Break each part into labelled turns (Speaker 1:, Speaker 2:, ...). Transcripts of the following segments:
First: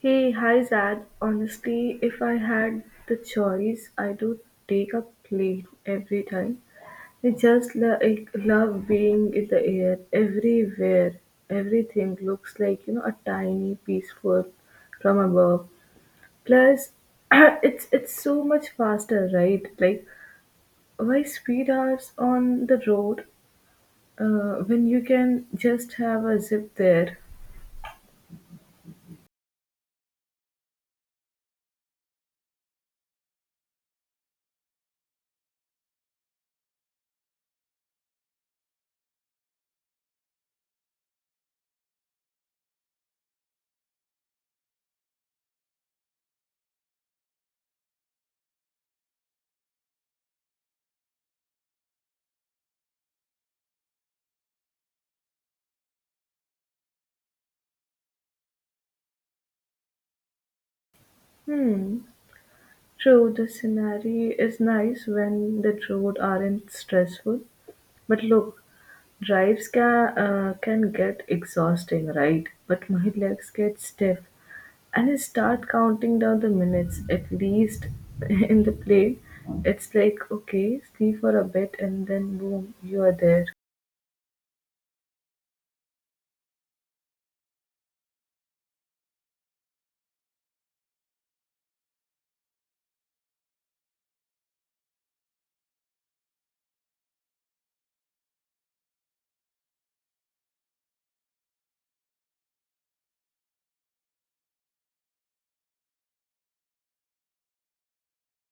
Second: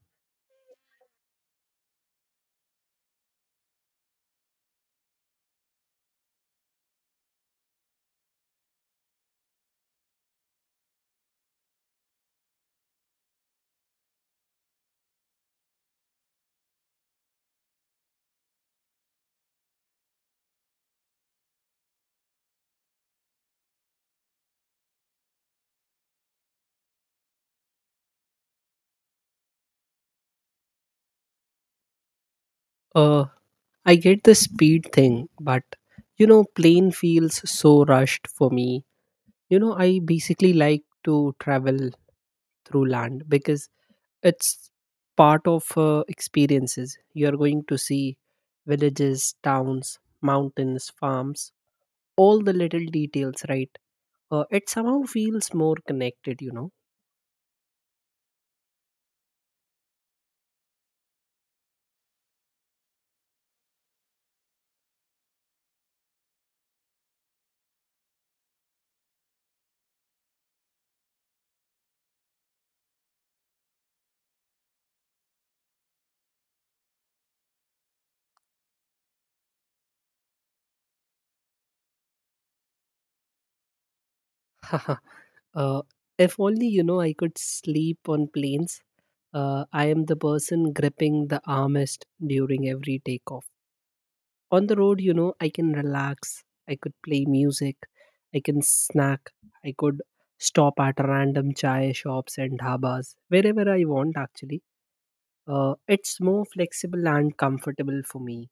Speaker 1: Hey, hi Zad. Honestly, if I had the choice, I do take a plane every time. I just I love being in the air everywhere. Everything looks like a tiny peaceful from above. Plus, it's so much faster, right? Like why speed hours on the road when you can just have a zip there?
Speaker 2: Uh, I get the speed thing, but you know, plane feels so rushed for me. You know, I basically like to travel through land because it's part of experiences. You're going to see villages, towns, mountains, farms, all the little details, right? It somehow feels more connected, you know.
Speaker 1: Hmm. True, the scenery is nice when the roads aren't stressful, but look, drives can get exhausting, right? But my legs get stiff, and I start counting down the minutes. At least in the plane, it's like okay, sleep for a bit, and then boom, you are there.
Speaker 2: uh, if only you know I could sleep on planes I am the person gripping the armrest during every takeoff. On the road, you know, I can relax. I could play music. I can snack. I could stop at random chai shops and dhabas wherever I want. Actually, it's more flexible and comfortable for me.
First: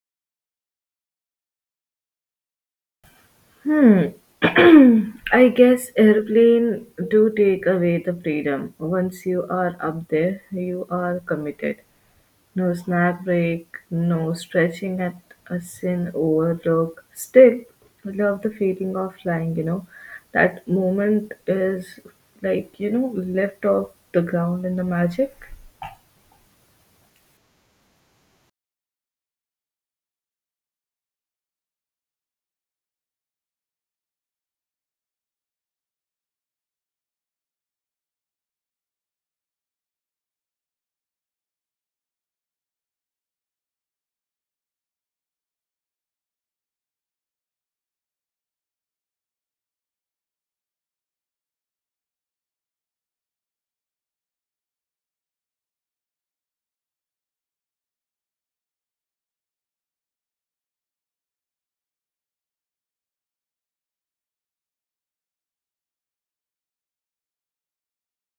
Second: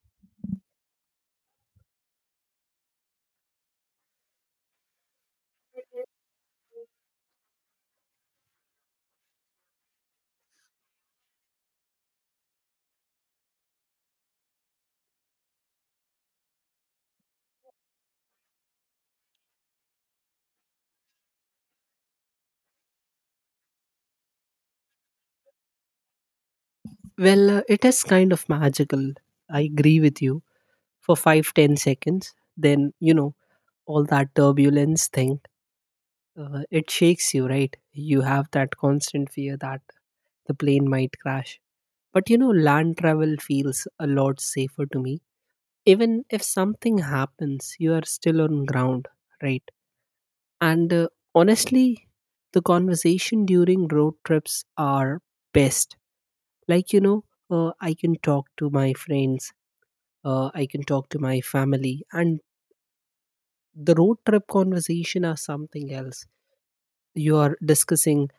Speaker 1: Hmm. I guess airplane do take away the freedom. Once you are up there, you are committed. No snack break, no stretching at a sin overlook. Still, I love the feeling of flying. That moment is lift off the ground and the magic.
Speaker 2: Well, it is kind of magical. I agree with you for 5-10 seconds. Then you know all that turbulence thing it shakes you, right? You have that constant fear that the plane might crash, but you know land travel feels a lot safer to me. Even if something happens, you are still on ground, right? And honestly, the conversation during road trips are best, like you know, I can talk to my friends, I can talk to my family, and the road trip conversation are something else. You are discussing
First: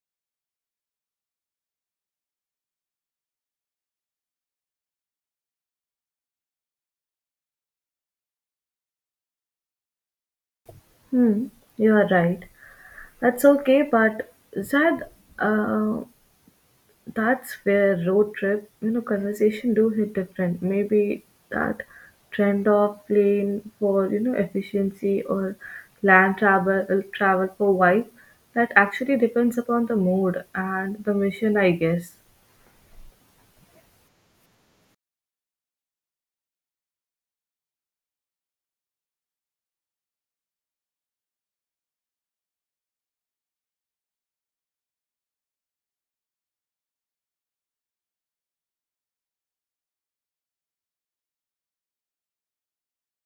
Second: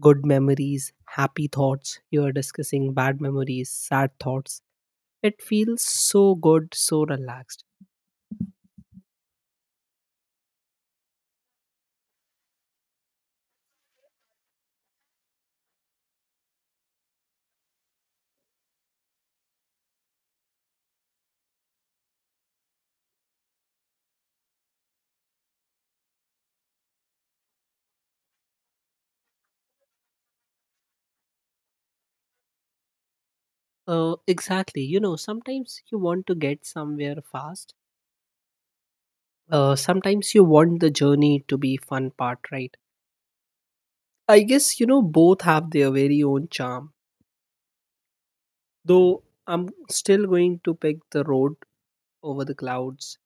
Speaker 2: good memories, happy thoughts. You are discussing bad memories, sad thoughts. It feels so good, so relaxed.
Speaker 1: Hmm, you are right. That's okay, but Zad, uh, That's where road trip, conversation do hit different. Maybe that trend of plane for, efficiency or land travel for vibe, that actually depends upon the mood and the mission, I guess.
Speaker 2: Exactly. You know, sometimes you want to get somewhere fast. Sometimes you want the journey to be fun part, right? I guess you know both have their very own charm. Though I'm still going to pick the road over the clouds.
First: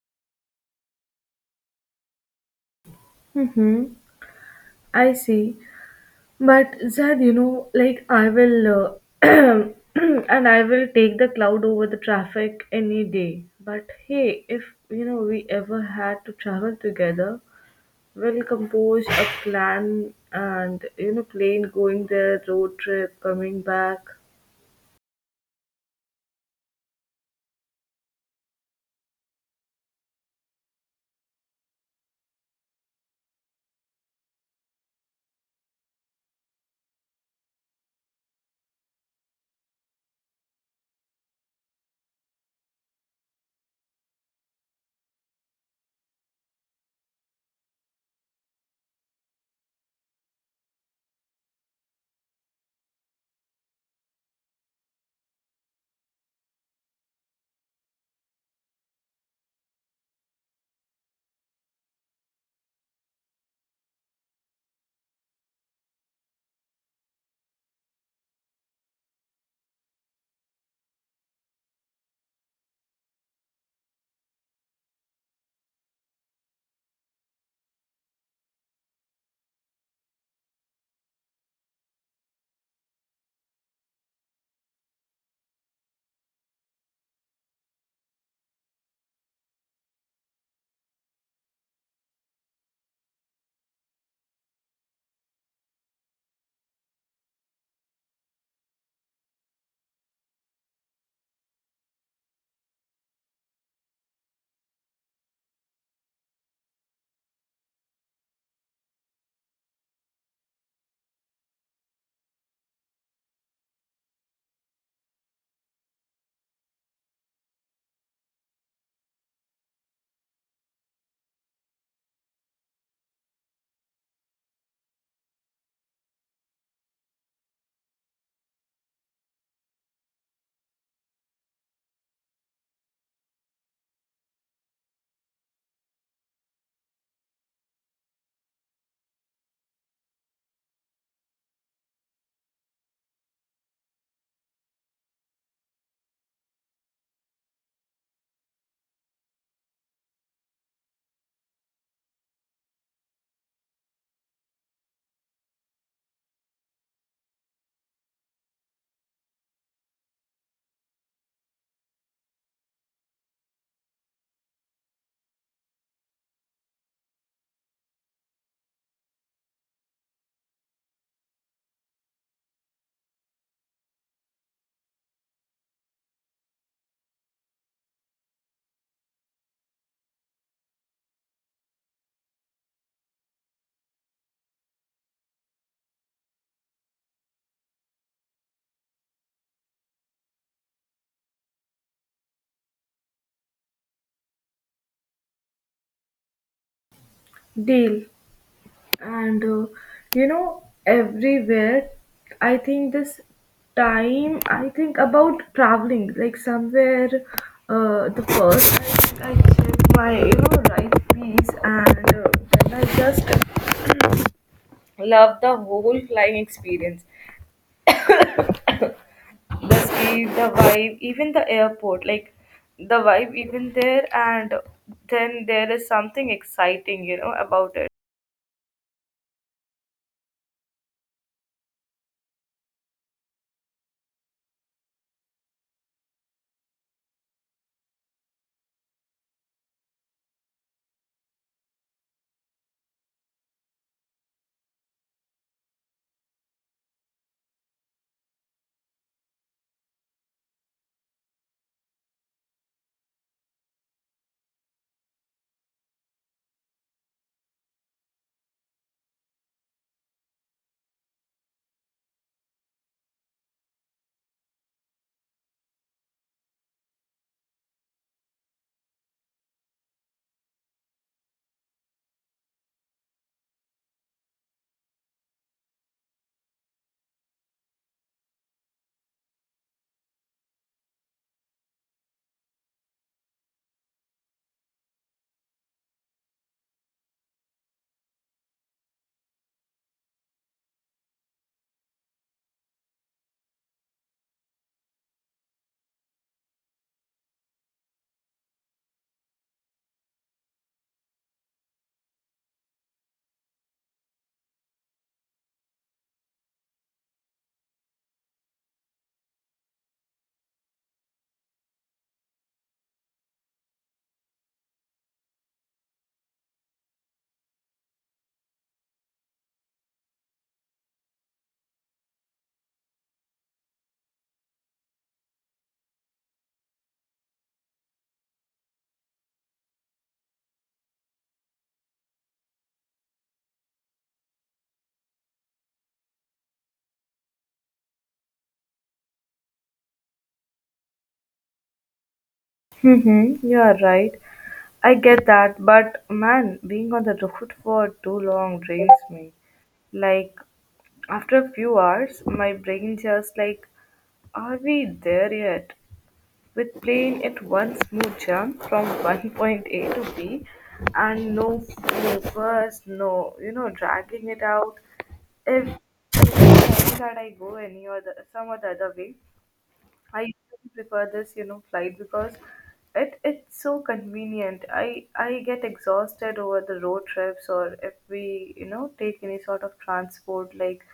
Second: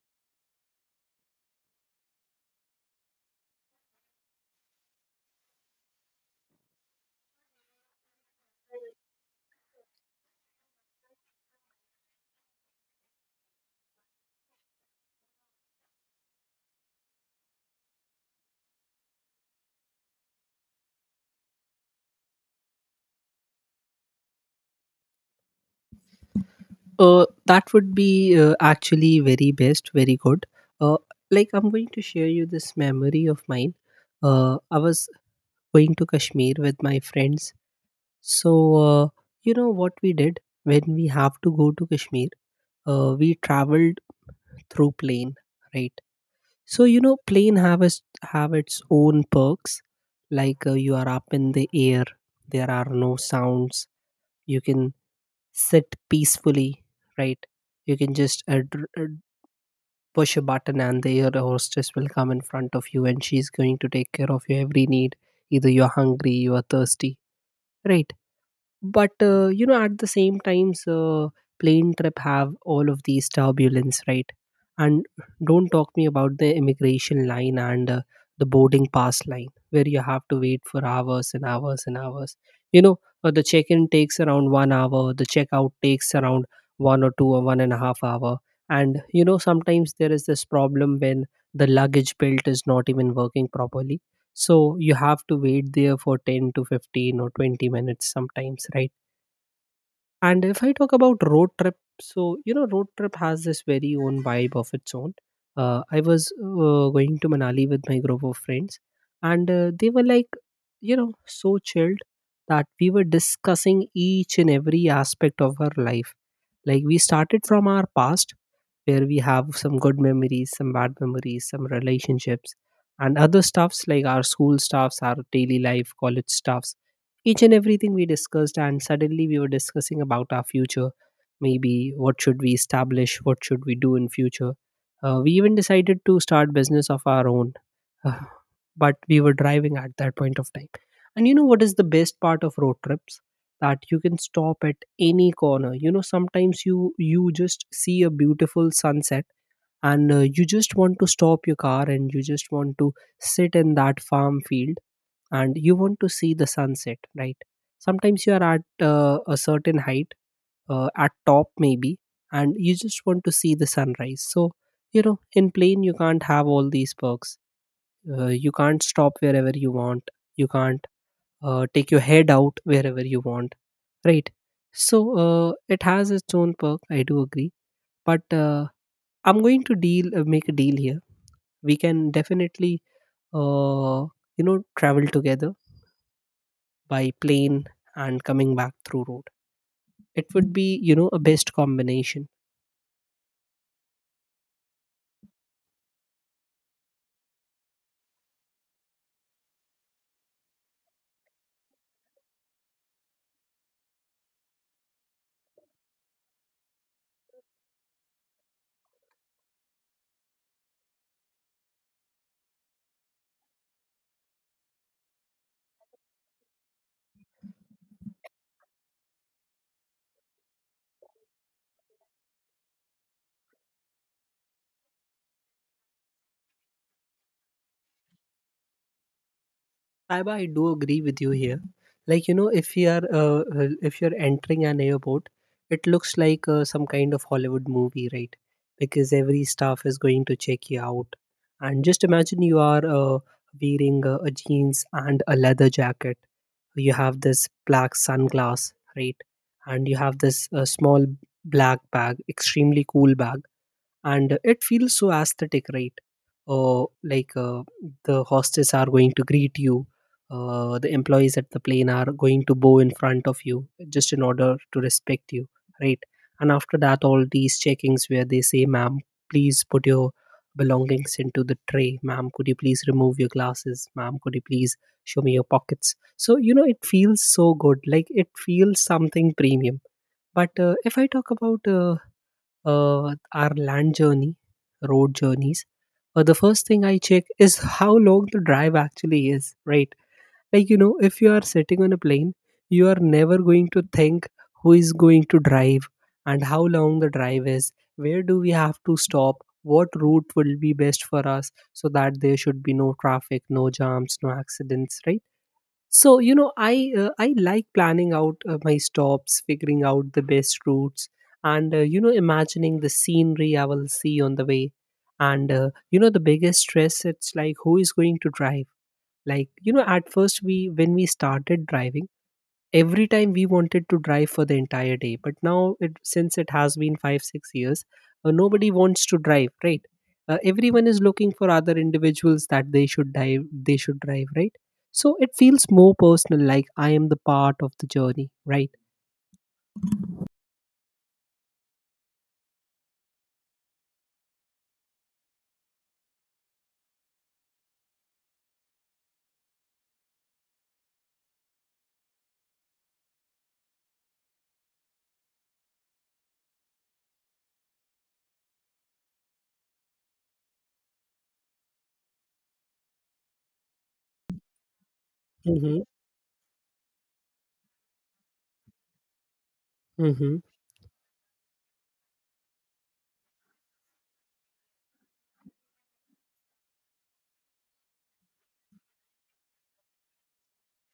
Speaker 1: Mm-hmm. I see. But Zed, like I will, and I will take the cloud over the traffic any day. But hey, if we ever had to travel together, well composed, a plan, and plane going there, road trip, coming back.
Speaker 2: That would be actually very best, very good. Uh, like, I'm going to share you this memory of mine. I was going to Kashmir with my friends. So you know what we did when we have to go to Kashmir? We traveled through plane, right? So you know, plane have its own perks. Like you are up in the air, there are no sounds. You can sit peacefully, right? You can just push a button and the air hostess will come in front of you, and she's going to take care of your every need, either you're hungry, you're thirsty, right? But you know, at the same times plane trip have all of these turbulence, right? And don't talk me about the immigration line and the boarding pass line, where you have to wait for hours and hours and hours, you know. The check-in takes around 1 hour, the check-out takes around one or two or one and a half hour. And you know, sometimes there is this problem when the luggage belt is not even working properly, so you have to wait there for 10 to 15 or 20 minutes sometimes, right? And if I talk about road trip, so you know, road trip has this very own vibe of its own. I was going to Manali with my group of friends, and they were like, you know, so chilled that we were discussing each and every aspect of our life. Like, we started from our past, where we have some good memories, some bad memories, some relationships, and other stuffs like our school stuffs, our daily life, college stuffs. Each and everything we discussed, and suddenly we were discussing about our future. Maybe what should we establish? What should we do in future? We even decided to start business of our own, uh, but we were driving at that point of time. And you know what is the best part of road trips? That you can stop at any corner, you know, sometimes you just see a beautiful sunset, and you just want to stop your car and you just want to sit in that farm field and you want to see the sunset, right? Sometimes you are at a certain height, at top maybe, and you just want to see the sunrise. So you know, in plane you can't have all these perks. You can't stop wherever you want, you can't take your head out wherever you want, right? So it has its own perk, I do agree. But I'm going to deal make a deal here. We can definitely uh, you know, travel together by plane and coming back through road. It would be, you know, a best combination.
Speaker 1: Deal. And everywhere, I think this time, I think about traveling, like somewhere, the first, I think I check my, right piece, and then I just love the whole flying experience. The speed, the vibe, even the airport. Like the vibe even there, and then there is something exciting about it.
Speaker 2: Saiba, I do agree with you here. Like you know, if you are if you're entering an airport, it looks like some kind of Hollywood movie, right? Because every staff is going to check you out, and just imagine you are wearing a jeans and a leather jacket. You have this black sunglass, right? And you have this small black bag, extremely cool bag, and it feels so aesthetic, right? uh, like uh, the hostess are going to greet you, the employees at the plane are going to bow in front of you just in order to respect you, right? And after that, all these checkings where they say, ma'am please put your belongings into the tray, ma'am could you please remove your glasses, ma'am could you please show me your pockets. So you know it feels so good, like it feels something premium. But if I talk about our land journey, road journeys, the first thing I check is how long the drive actually is, right? Like, you know, if you are sitting on a plane, you are never going to think who is going to drive and how long the drive is, where do we have to stop, what route will be best for us so that there should be no traffic, no jams, no accidents, right? So you know, I like planning out my stops, figuring out the best routes, and you know, imagining the scenery I will see on the way. And you know, the biggest stress it's like who is going to drive. Like you know, at first we when we started driving, every time we wanted to drive for the entire day, but now it since it has been 5 6 years, nobody wants to drive, right? Everyone is looking for other individuals that they should drive, right? So it feels more personal, like I am the part of the journey, right?
Speaker 1: Mm-hmm, you are right. I get that, but man, being on the road for too long drains me. Like, after a few hours, my brain just like, are we there yet? With playing at one smooth jump from one point A to B and no movers, no, dragging it out. If,
Speaker 2: Mm-hmm.
Speaker 1: if I know that I go any other, some other way, I
Speaker 2: Mm-hmm.
Speaker 1: usually prefer this, flight because it's so convenient. I get exhausted over the road trips or if we, take any sort of transport like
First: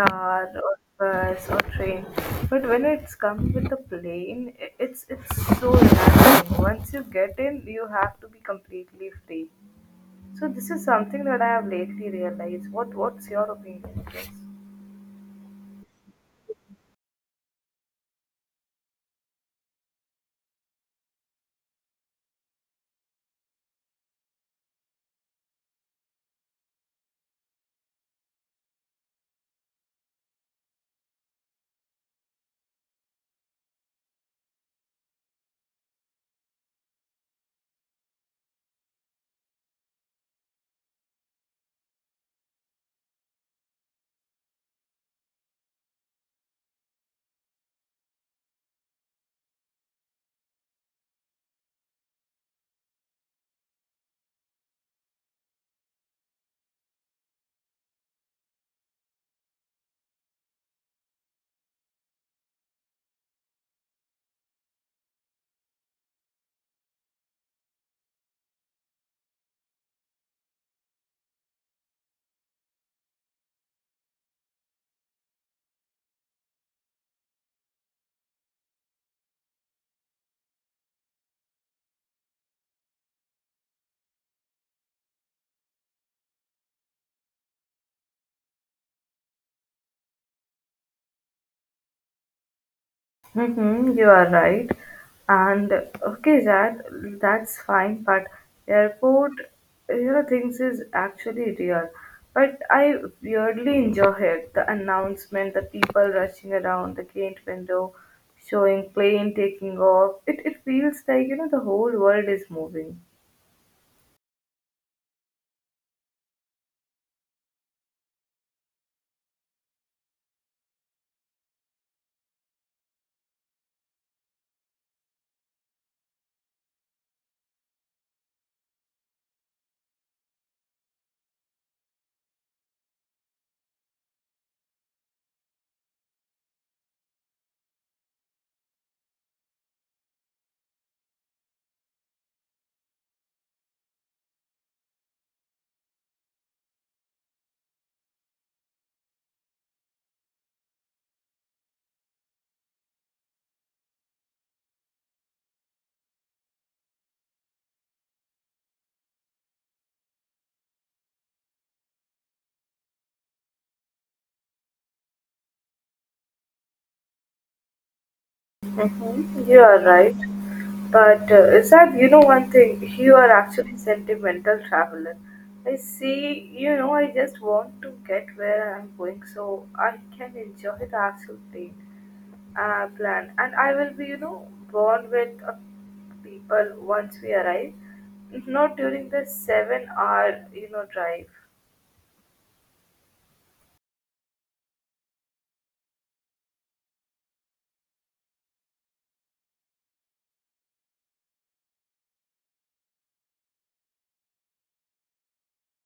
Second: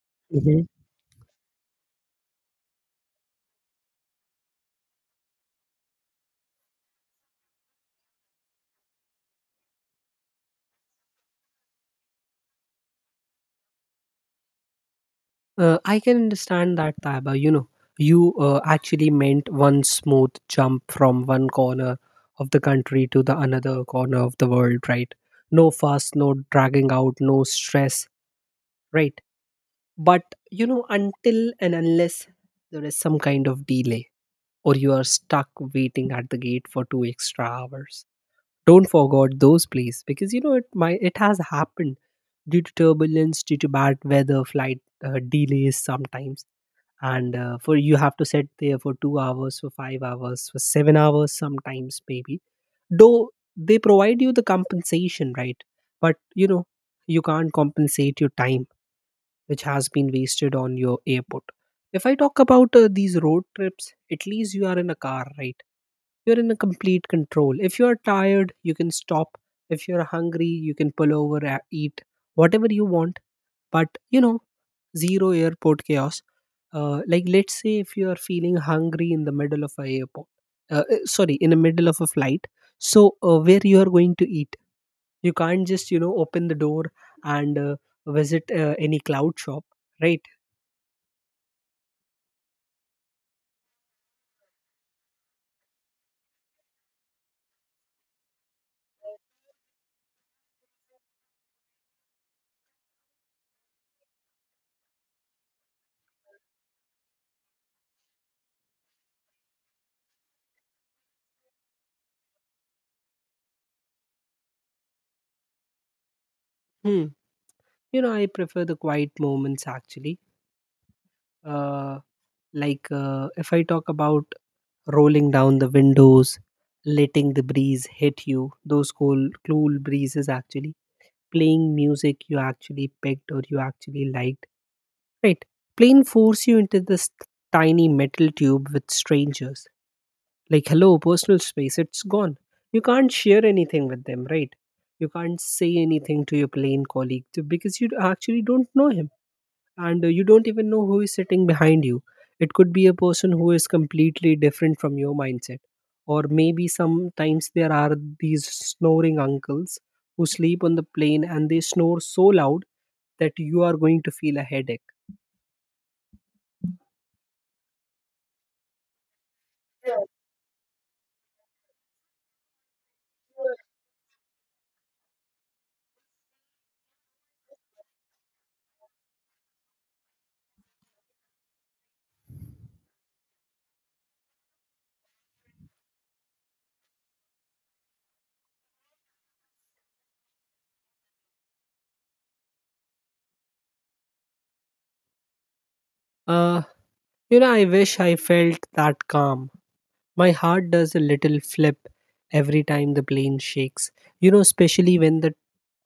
Speaker 1: car or bus or train. But when it's comes with the plane, I it's so relaxing. Once you get in, you have to be completely free. So this is something that I have lately realized. What's your opinion on this?
Speaker 2: I can understand that, Taiba. You know, you actually meant one smooth jump from one corner of the country to the another corner of the world, right? No fuss, no dragging out, no stress, right? But, you know, until and unless there is some kind of delay or you are stuck waiting at the gate for 2 extra hours, don't forget those, please, because, you know, it has happened due to turbulence, due to bad weather, flight delays sometimes. And for you have to sit there for 2 hours, for 5 hours, for 7 hours sometimes maybe. Though they provide you the compensation, right? But you know, you can't compensate your time which has been wasted on your airport. If I talk about these road trips, at least you are in a car, right? You're in a complete control. If you're tired, you can stop. If you're hungry, you can pull over, eat whatever you want. But, you know, zero airport chaos. Like, let's say if you are feeling hungry in the middle of a airport, sorry, in the middle of a flight. So, where you are going to eat? You can't just, you know, open the door and visit any cloud shop, right?
Speaker 1: Mm-hmm, you are right. And okay, that's fine. But airport, things is actually real. But I weirdly enjoy it. The announcement, the people rushing around the gate window, showing plane taking off. It feels like the whole world is moving.
Speaker 2: Hmm. You know, I prefer the quiet moments actually. Uh, if I talk about rolling down the windows, letting the breeze hit you, those cool, cool breezes actually, playing music you actually picked or you actually liked, right? Plane force you into this tiny metal tube with strangers, like hello, personal space it's gone. You can't share anything with them, right? You can't say anything to your plane colleague because you actually don't know him, and you don't even know who is sitting behind you. It could be a person who is completely different from your mindset, or maybe sometimes there are these snoring uncles who sleep on the plane and they snore so loud that you are going to feel a headache.
Speaker 1: Mm-hmm. You are right. But Isaac, you know one thing, you are actually sentimental traveler. I see, I just want to get where I'm going so I can enjoy the actual thing. Plan. And I will be, born with people once we arrive, not during the seven hour drive.
Speaker 2: uh you know, I wish I felt that calm. My heart does a little flip every time the plane shakes, you know, especially when the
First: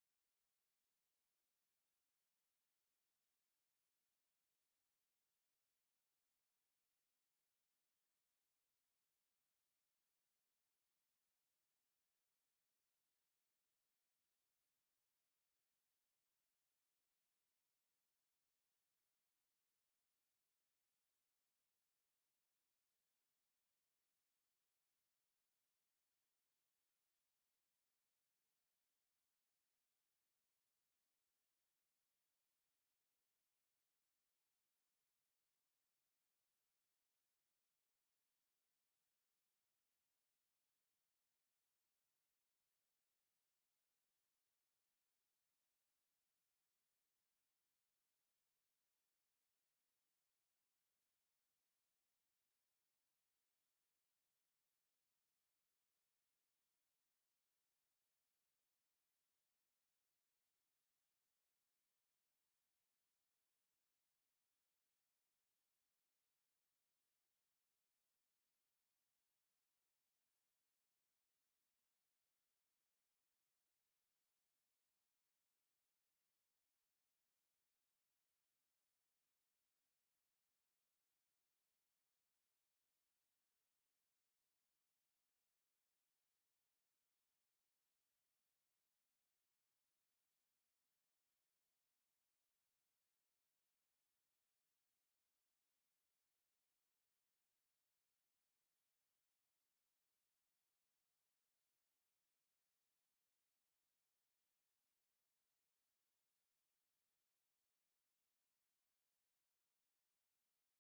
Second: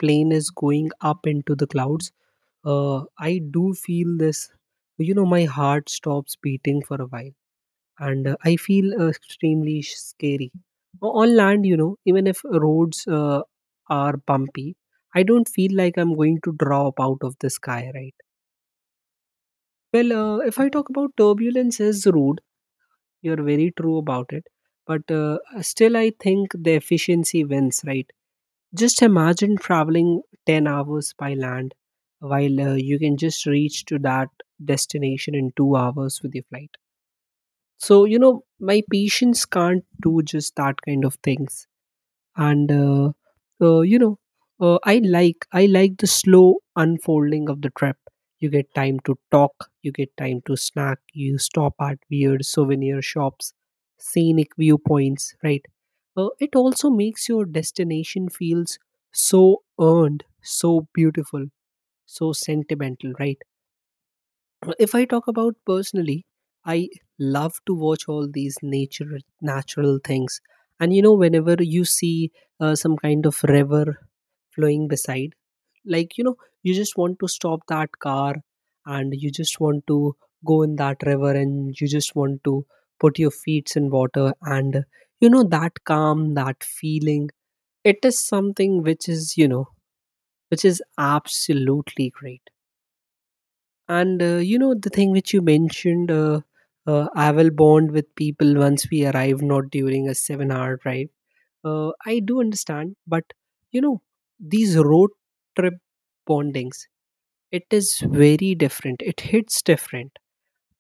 Speaker 2: plane is going up into the clouds. I do feel this, you know, my heart stops beating for a while, and I feel extremely scary. On land, you know, even if roads are bumpy, I don't feel like I'm going to drop out of the sky, right? Well, if I talk about turbulences, you're very true about it. But still, I think the efficiency wins, right? Just imagine traveling 10 hours by land while you can just reach to that destination in 2 hours with your flight. So, you know, my patience can't do just that kind of things and you know I like the slow unfolding of the trip. You get time to talk, you get time to snack, you stop at weird souvenir shops, scenic viewpoints, right? It also makes your destination feels so earned, so beautiful, so sentimental, right? If I talk about personally, I love to watch all these nature, natural things. And you know, whenever you see some kind of river flowing beside, like, you know, you just want to stop that car, and you just want to go in that river, and you just want to put your feet in water. And you know, that calm, that feeling, it is something which is, you know, which is absolutely great. And you know, the thing which you mentioned, I will bond with people once we arrive, not during a seven-hour drive. I do understand, but you know, these road trip bondings, it is very different. It hits different.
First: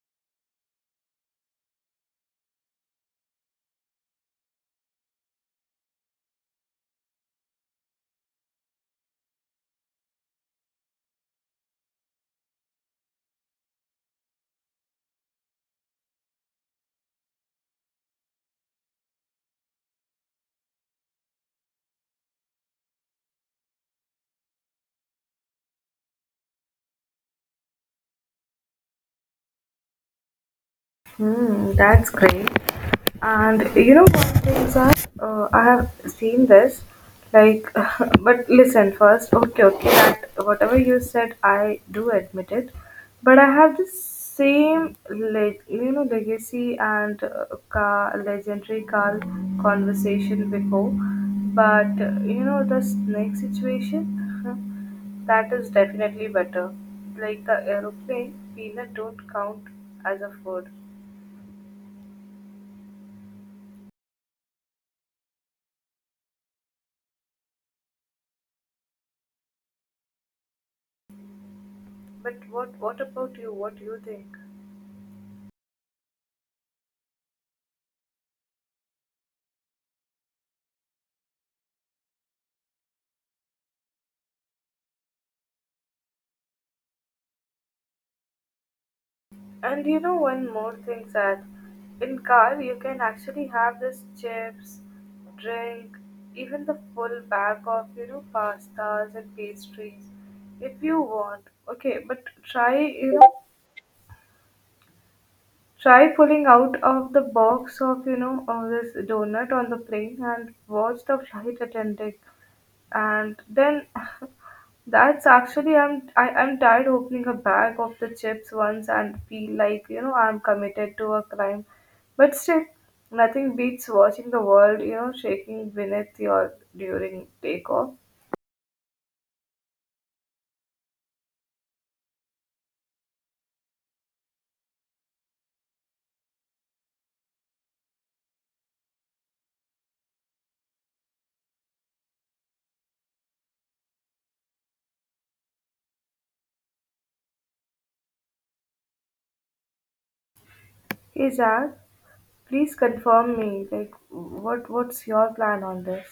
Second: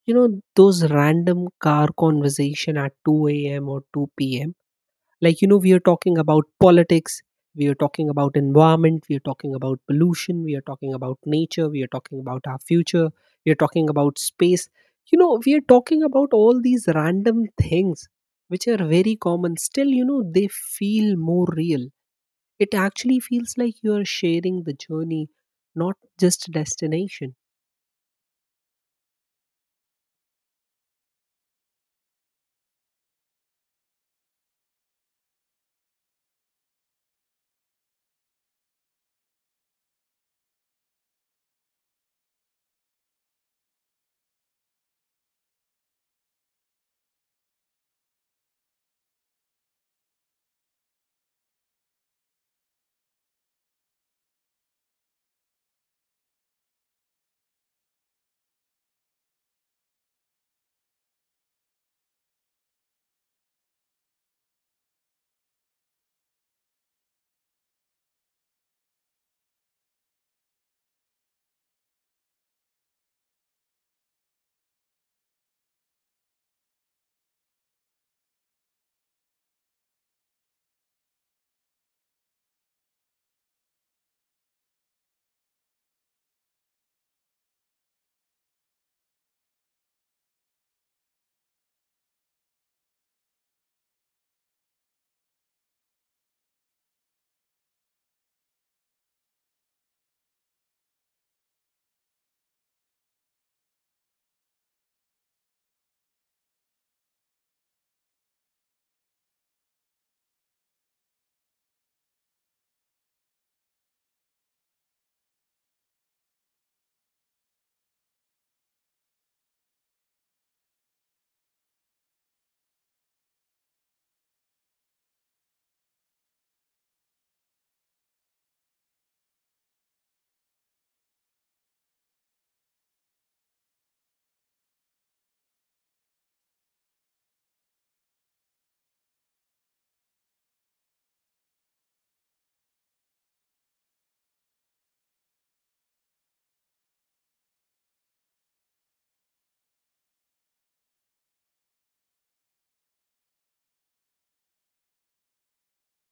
Speaker 2: You know those random car conversation at two a.m. or 2 p.m, like, you know, we are talking about politics, we are talking about environment, we are talking about pollution, we are talking about nature, we are talking about our future, we are talking about space. You know, we are talking about all these random things which are very common, still, you know, they feel more real. It actually feels like you are sharing the journey, not just destination.
Speaker 1: Hmm, that's great. And you know what things are? I have seen this, like, but listen first. Okay, okay, that whatever you said, I do admit it. But I have the same, legacy and legendary Carl conversation before. But this next situation, that is definitely better. Like the aeroplane, peanut don't count as a food. But what about you? What do you think? And you know one more thing that in car you can actually have this chips, drink, even the full bag of pastas and pastries if you want. Okay, but try you know Try pulling out of the box of, this donut on the plane and watch the flight attendant. And then that's actually I'm tired opening a bag of the chips once and feel like, I'm committed to a crime. But still, nothing beats watching the world, shaking beneath your during takeoff. Hey Zach, please confirm me, like what's your plan on this?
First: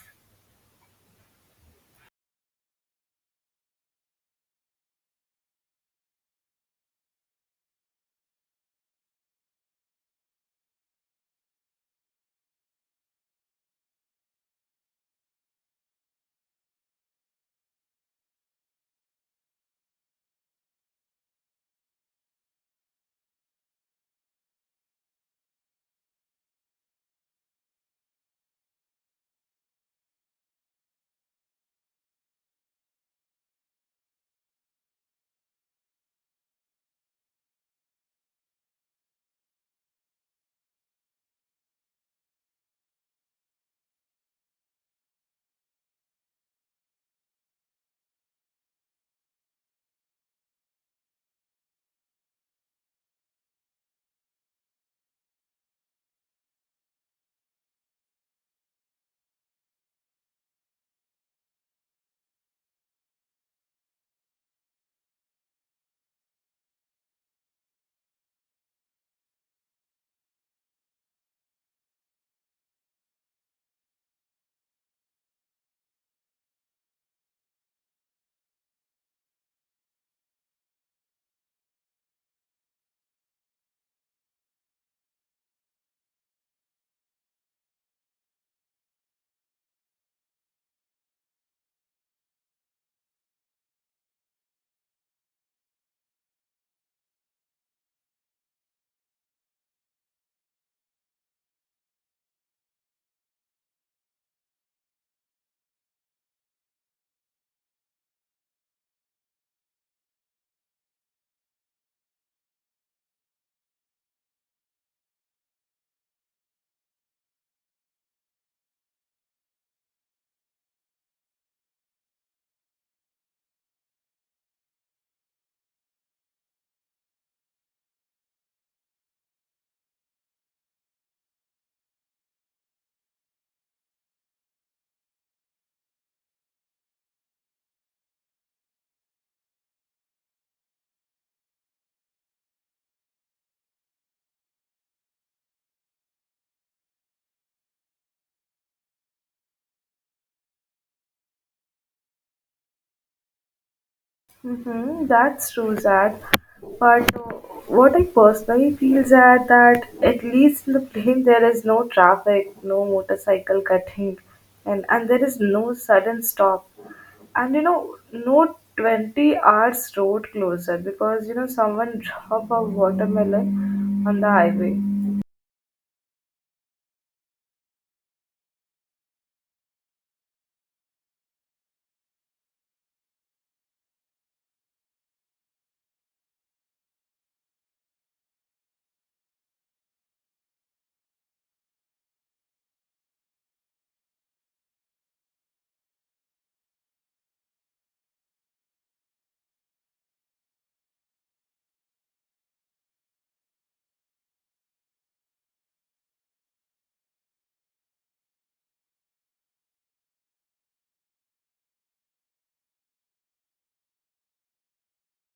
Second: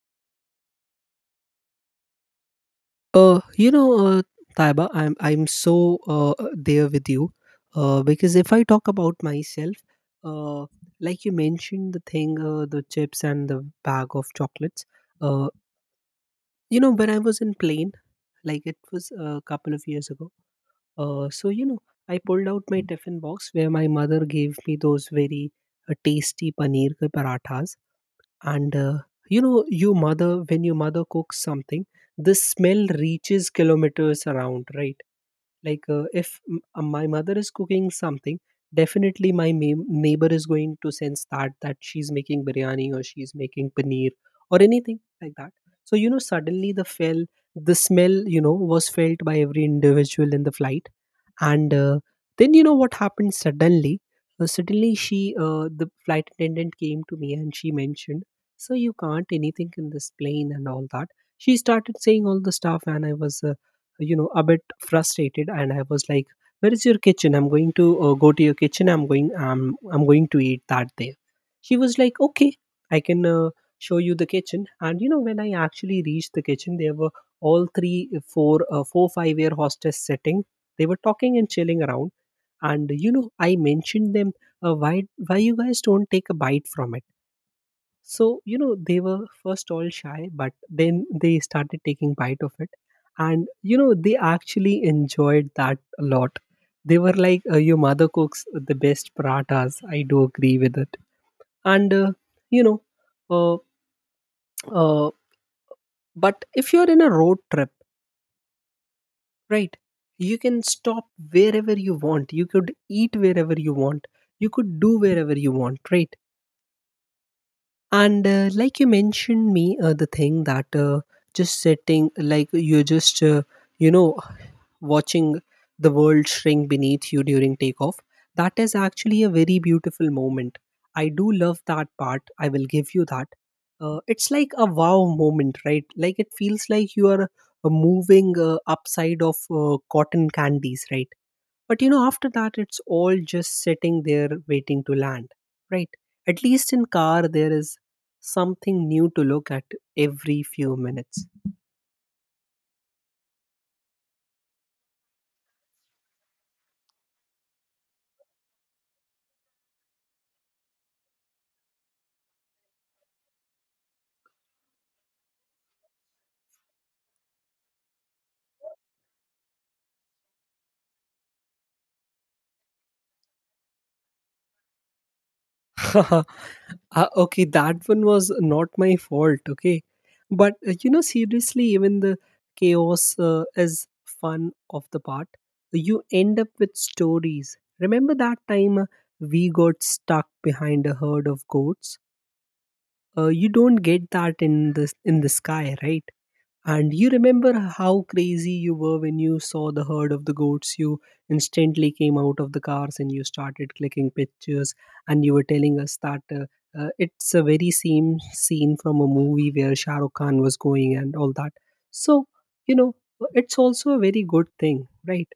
Speaker 2: You know, Taiba, I'm so there with you, because if I talk about myself, uh, like you mentioned the thing, the chips and the bag of chocolates. Uh, you know, when I was in plane, like it was a couple of years ago. So you know, I pulled out my tiffin box where my mother gave me those very tasty paneer ke parathas, and you know, your mother, when your mother cooks something, the smell reaches kilometers around, right? Like if my mother is cooking something, definitely my neighbor is going to sense that that she's making biryani, or she's making paneer, or anything like that. So you know, suddenly the fell the smell, you know, was felt by every individual in the flight. And then you know what happened suddenly. Suddenly she The flight attendant came to me and she mentioned, so you can't anything in this plane and all that. She started saying all the stuff, and I was you know, a bit frustrated, and I was like, where is your kitchen? I'm going to go to your kitchen, I'm going to eat that there. She was like, okay, I can show you the kitchen. And you know, when I actually reached the kitchen, there were all 3, 4 4, 5 year hostess sitting. They were talking and chilling around. And you know, I mentioned them, uh, why why you guys don't take a bite from it? So, you know, they were first all shy, but then they started taking bite of it. And, you know, they actually enjoyed that a lot. They were like, your mother cooks the best parathas. I do agree with it. And, you know, uh, uh, but if you're in a road trip, right, you can stop wherever you want. You could eat wherever you want. You could do wherever you want, right? And like you mentioned me, the thing that just sitting, like you're just, you know, watching the world shrink beneath you during takeoff, that is actually a very beautiful moment. I do love that part. I will give you that. It's like a wow moment, right? Like it feels like you are moving upside of cotton candies, right? But you know, after that, it's all just sitting there waiting to land, right? At least in car, there is something new to look at every few minutes.
Speaker 1: Mm-hmm, that's true, Zad. But what I personally feel, Zad, that at least in the plane there is no traffic, no motorcycle cutting, and there is no sudden stop. And no 20 hours road closer because someone drop a watermelon on the highway.
Speaker 2: Okay, that one was not my fault, okay? But you know, seriously, even the chaos is fun of the part. You end up with stories. Remember that time we got stuck behind a herd of goats? You don't get that in the sky, right? And you remember how crazy you were when you saw the herd of the goats? You instantly came out of the cars and you started clicking pictures, and you were telling us that it's a very same scene from a movie where Shah Rukh Khan was going and all that. So, you know, it's also a very good thing, right?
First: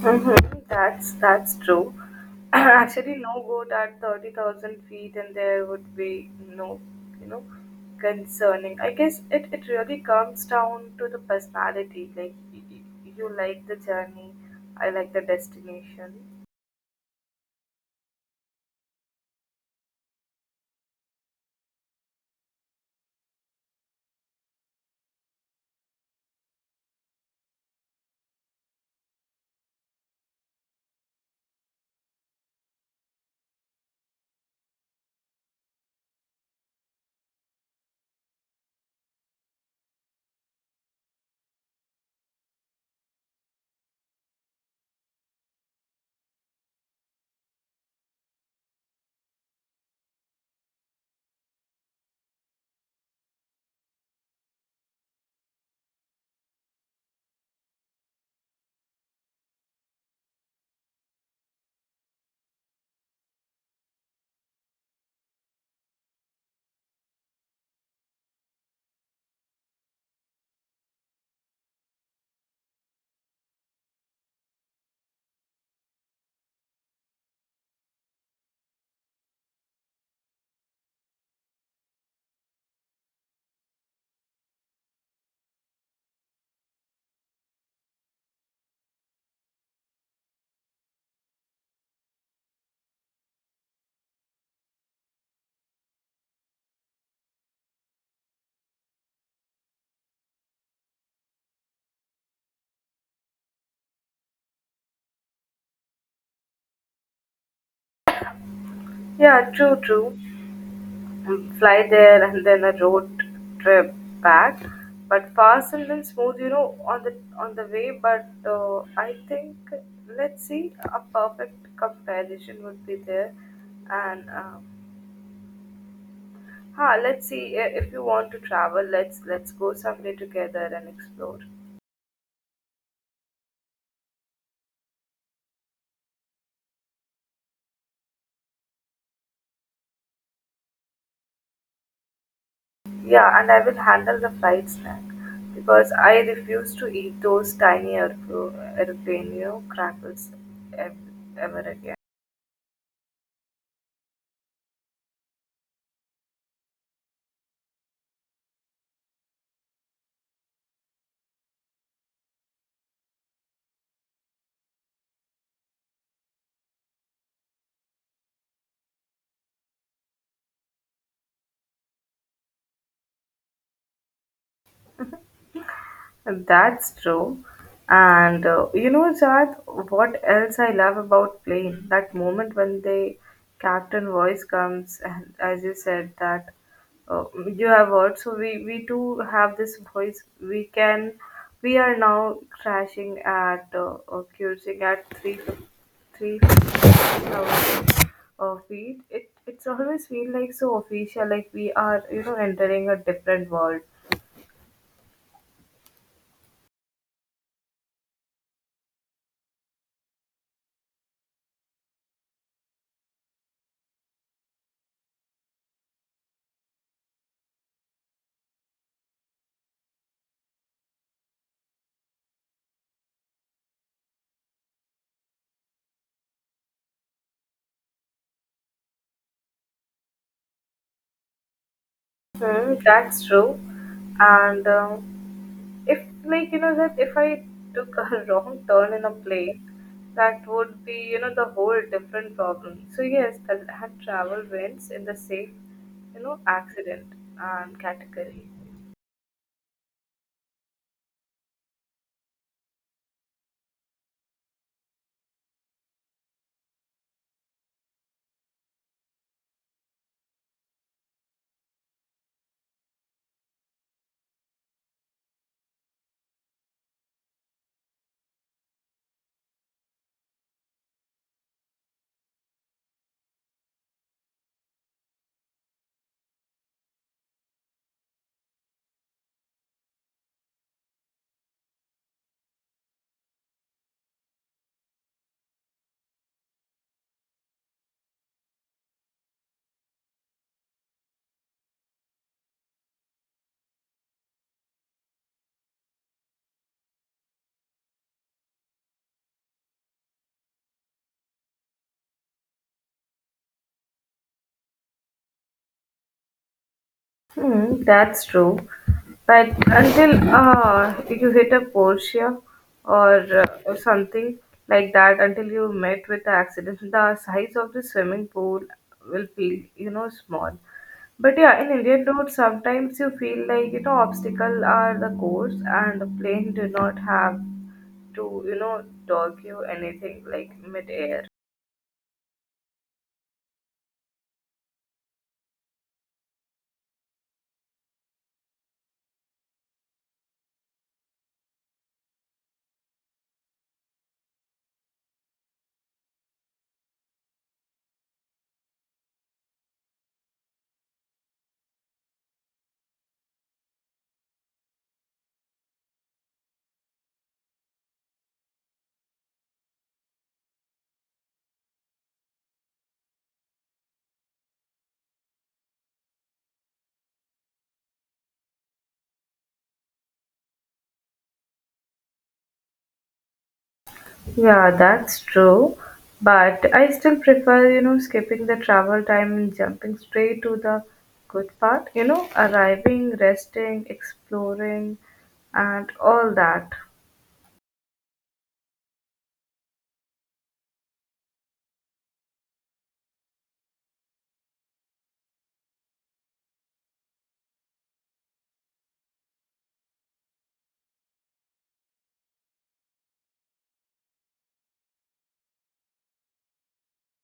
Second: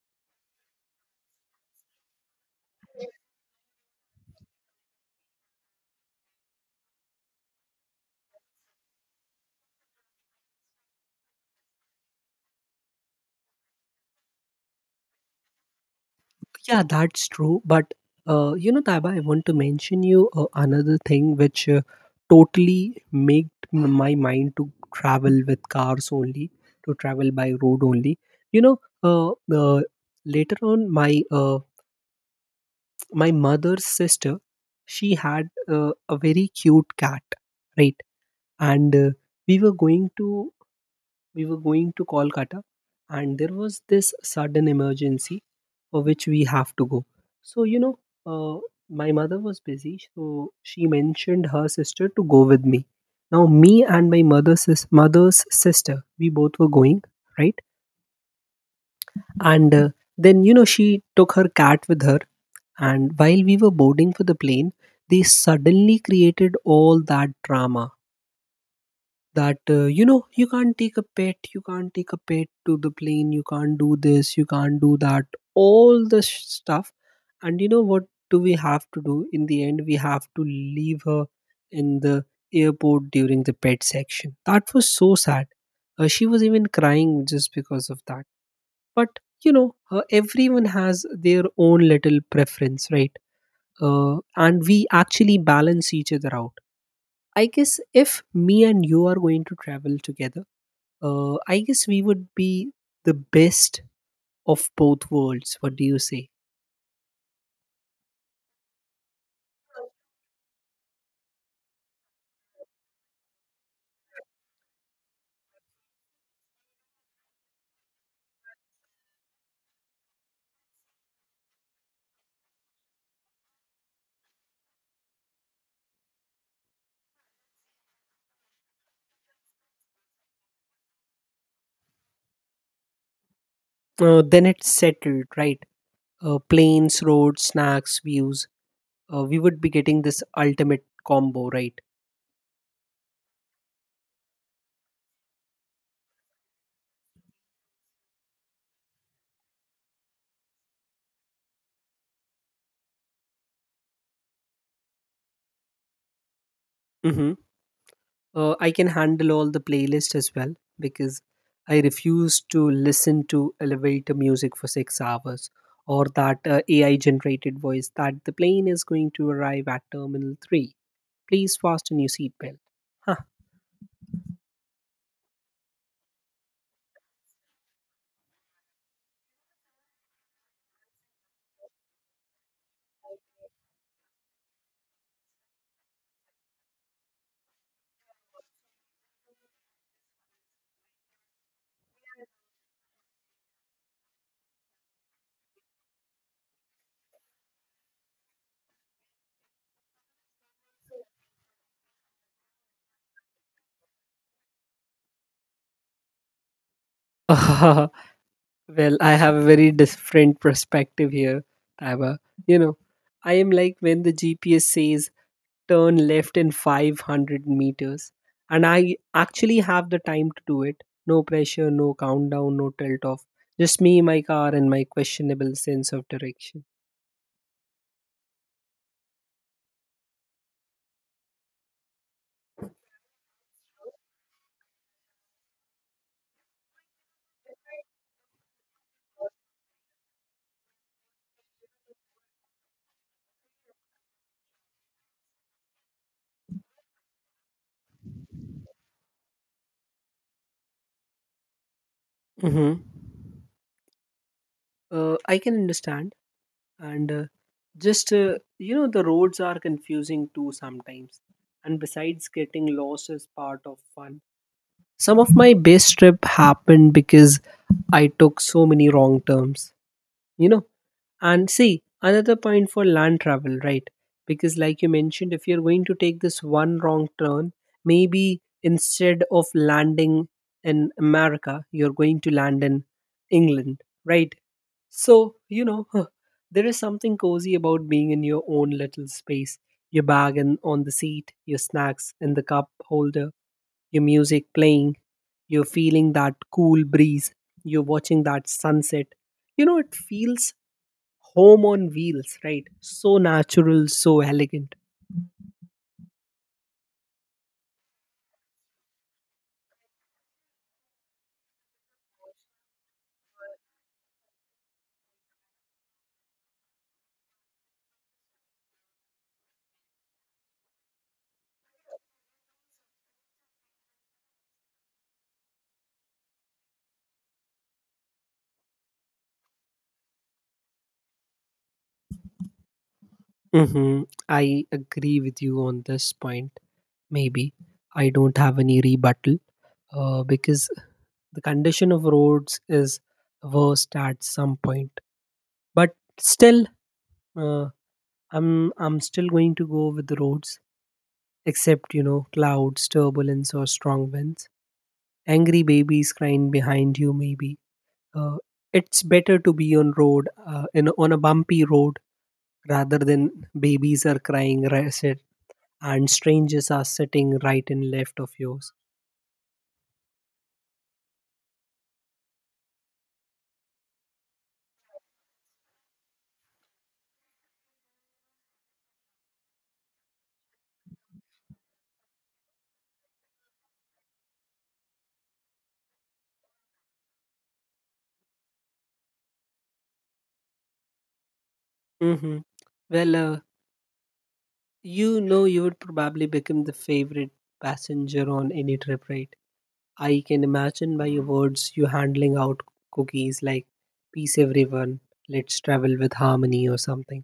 Speaker 1: Mm-hmm. That's true. Actually, no goat at 30,000 feet, and there would be no, you know, concerning. I guess it really comes down to the personality. Like you like the journey, I like the destination.
Speaker 2: Yeah, that's true. But you know, Taiba, I want to mention you another thing which totally made my mind to travel with cars only, to travel by road only. You know, later on, my mother's sister, she had a very cute cat, right? And we were going to we were going to Kolkata, and there was this sudden emergency for which we have to go. So, you know, uh, my mother was busy, so she mentioned her sister to go with me. Now, me and my mother's sister, we both were going, right? And then, you know, she took her cat with her. And while we were boarding for the plane, they suddenly created all that drama, that you know, you can't take a pet, you can't take a pet to the plane, you can't do this, you can't do that, all the stuff. And you know what do we have to do in the end? We have to leave her in the airport during the pet section. That was so sad. Uh, she was even crying just because of that. But you know, everyone has their own little preference, right? Uh, and we actually balance each other out. I guess if me and you are going to travel together, I guess we would be the best of both worlds. What do you say?
Speaker 1: Yeah, true, true. And fly there and then a road trip back, but fast and then smooth, on the way. But I think let's see, a perfect comparison would be there. And huh, let's see, if you want to travel, let's go someday together and explore.
Speaker 2: Then it's settled, right? Planes, roads, snacks, views. We would be getting this ultimate combo, right?
Speaker 1: Yeah, and I will handle the flight snack because I refuse to eat those tiny airplane crackers ever again.
Speaker 2: Mm-hmm. I can handle all the playlist as well, because I refuse to listen to elevator music for 6 hours, or that AI generated voice that the plane is going to arrive at Terminal 3. Please fasten your seatbelt.
Speaker 1: That's true. And Jad, what else I love about playing that moment when the captain voice comes, and as you said, that uh, you have heard, so we too have this voice. We are now crashing at or cruising at 33,000 feet feet. It's always feel like so official, like we are entering a different world.
Speaker 2: Huh. Well, I have a very different perspective here, Taiba. You know, I am like when the GPS says turn left in 500 meters, and I actually have the time to do it. No pressure, no countdown, no tilt off. Just me, my car, and my questionable sense of direction.
Speaker 1: Hmm, that's true. And if, like, that if I took a wrong turn in a plane, that would be, the whole different problem. So, yes, that had travel wins in the safe, accident and category.
Speaker 2: Mm-hmm. I can understand, and just you know, the roads are confusing too sometimes. And besides, getting lost is part of fun. Some of my best trip happened because I took so many wrong turns, you know. And see, another point for land travel, right? Because like you mentioned, if you're going to take this one wrong turn, maybe instead of landing in America, you're going to land in England, right? So, you know, there is something cozy about being in your own little space, your bag and on the seat, your snacks in the cup holder, your music playing, you're feeling that cool breeze, you're watching that sunset. You know, it feels home on wheels, right? So natural, so elegant.
Speaker 1: Hmm, that's true. But until you hit a Porsche or something like that, until you met with the accident, the size of the swimming pool will feel, small. But yeah, in Indian roads, sometimes you feel like, obstacles are the course and the plane do not have to, dog you anything like mid-air.
Speaker 2: Mm-hmm. I agree with you on this point. Maybe I don't have any rebuttal because the condition of roads is worst at some point, but still, uh, i'm I'm still going to go with the roads, except you know, clouds, turbulence, or strong winds, angry babies crying behind you, maybe. uh, it's better to be on road, on a bumpy road, rather than babies are crying, right, and strangers are sitting right and left of yours.
Speaker 1: Yeah, that's true. But I still prefer, skipping the travel time and jumping straight to the good part, arriving, resting, exploring, and all that.
Speaker 2: Hmm, well, you know, you would probably become the favorite passenger on any trip, right? I can imagine by your words you handling out cookies like, peace everyone, let's travel with harmony or something.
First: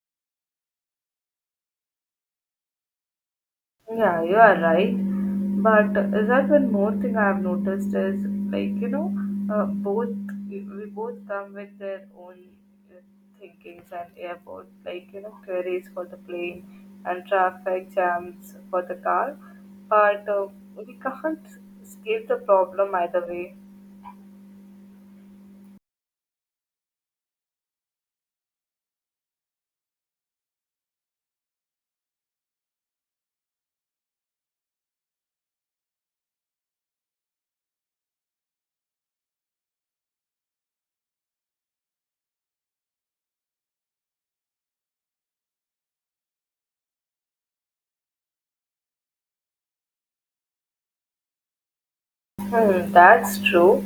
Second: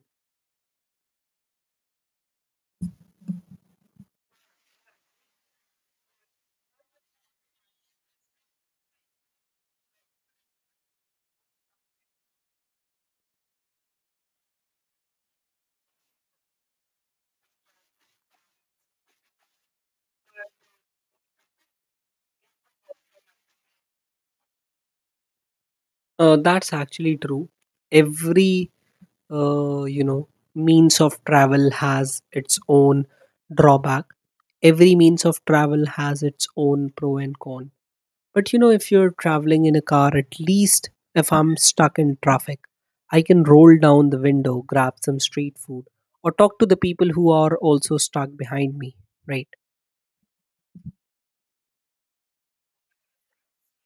Speaker 1: Yeah, you are right. But is that one more thing I've noticed is like both we both come with their own uh, thinkings and airport like queries for the plane and traffic jams for the car, but we can't escape the problem either way.
Speaker 2: That's actually true. Every, you know, means of travel has its own drawback. Every means of travel has its own pro and con. But you know, if you're traveling in a car, at least if I'm stuck in traffic, I can roll down the window, grab some street food, or talk to the people who are also stuck behind me, right?
Speaker 1: Hmm, that's true.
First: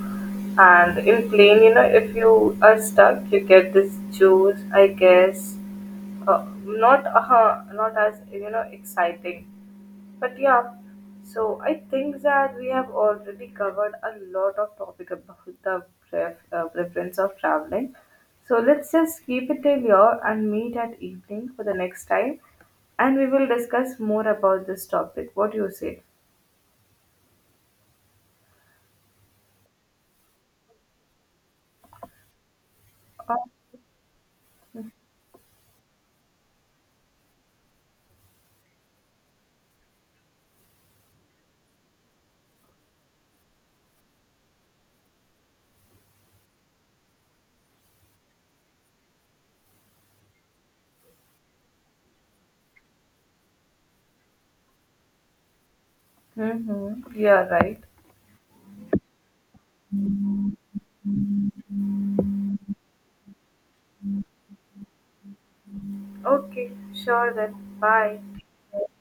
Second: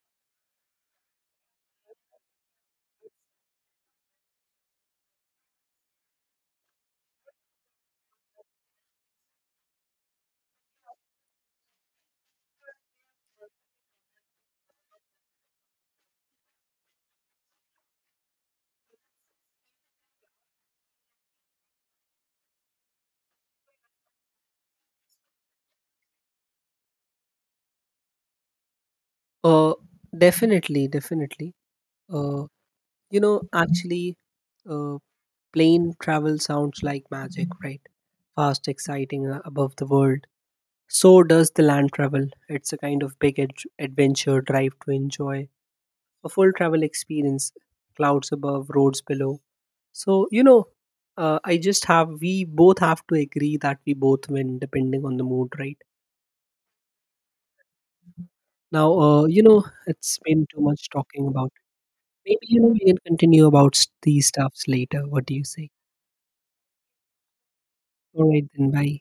Speaker 1: And in plane, if you are stuck, you get this juice, I guess, not as exciting, but yeah. So I think that we have already covered a lot of topic about the preference of traveling, so let's just keep it till here and meet at evening for the next time, and we will discuss more about this topic. What do you say?
Speaker 2: Uh, definitely, definitely. Uh, you know, actually, uh, plane travel sounds like magic, right? Fast, exciting, above the world. So does the land travel. It's a kind of big adventure drive to enjoy a full travel experience. Clouds above, roads below. So, you know, we both have to agree that we both win depending on the mood, right?
Speaker 1: Mm-hmm. Yeah, right.
Speaker 2: Now, you know, it's been too much talking about it. Maybe, you know, we can continue about these stuffs later. What do you say?
Speaker 1: Okay, sure then. Bye.
Speaker 2: All right, then, bye.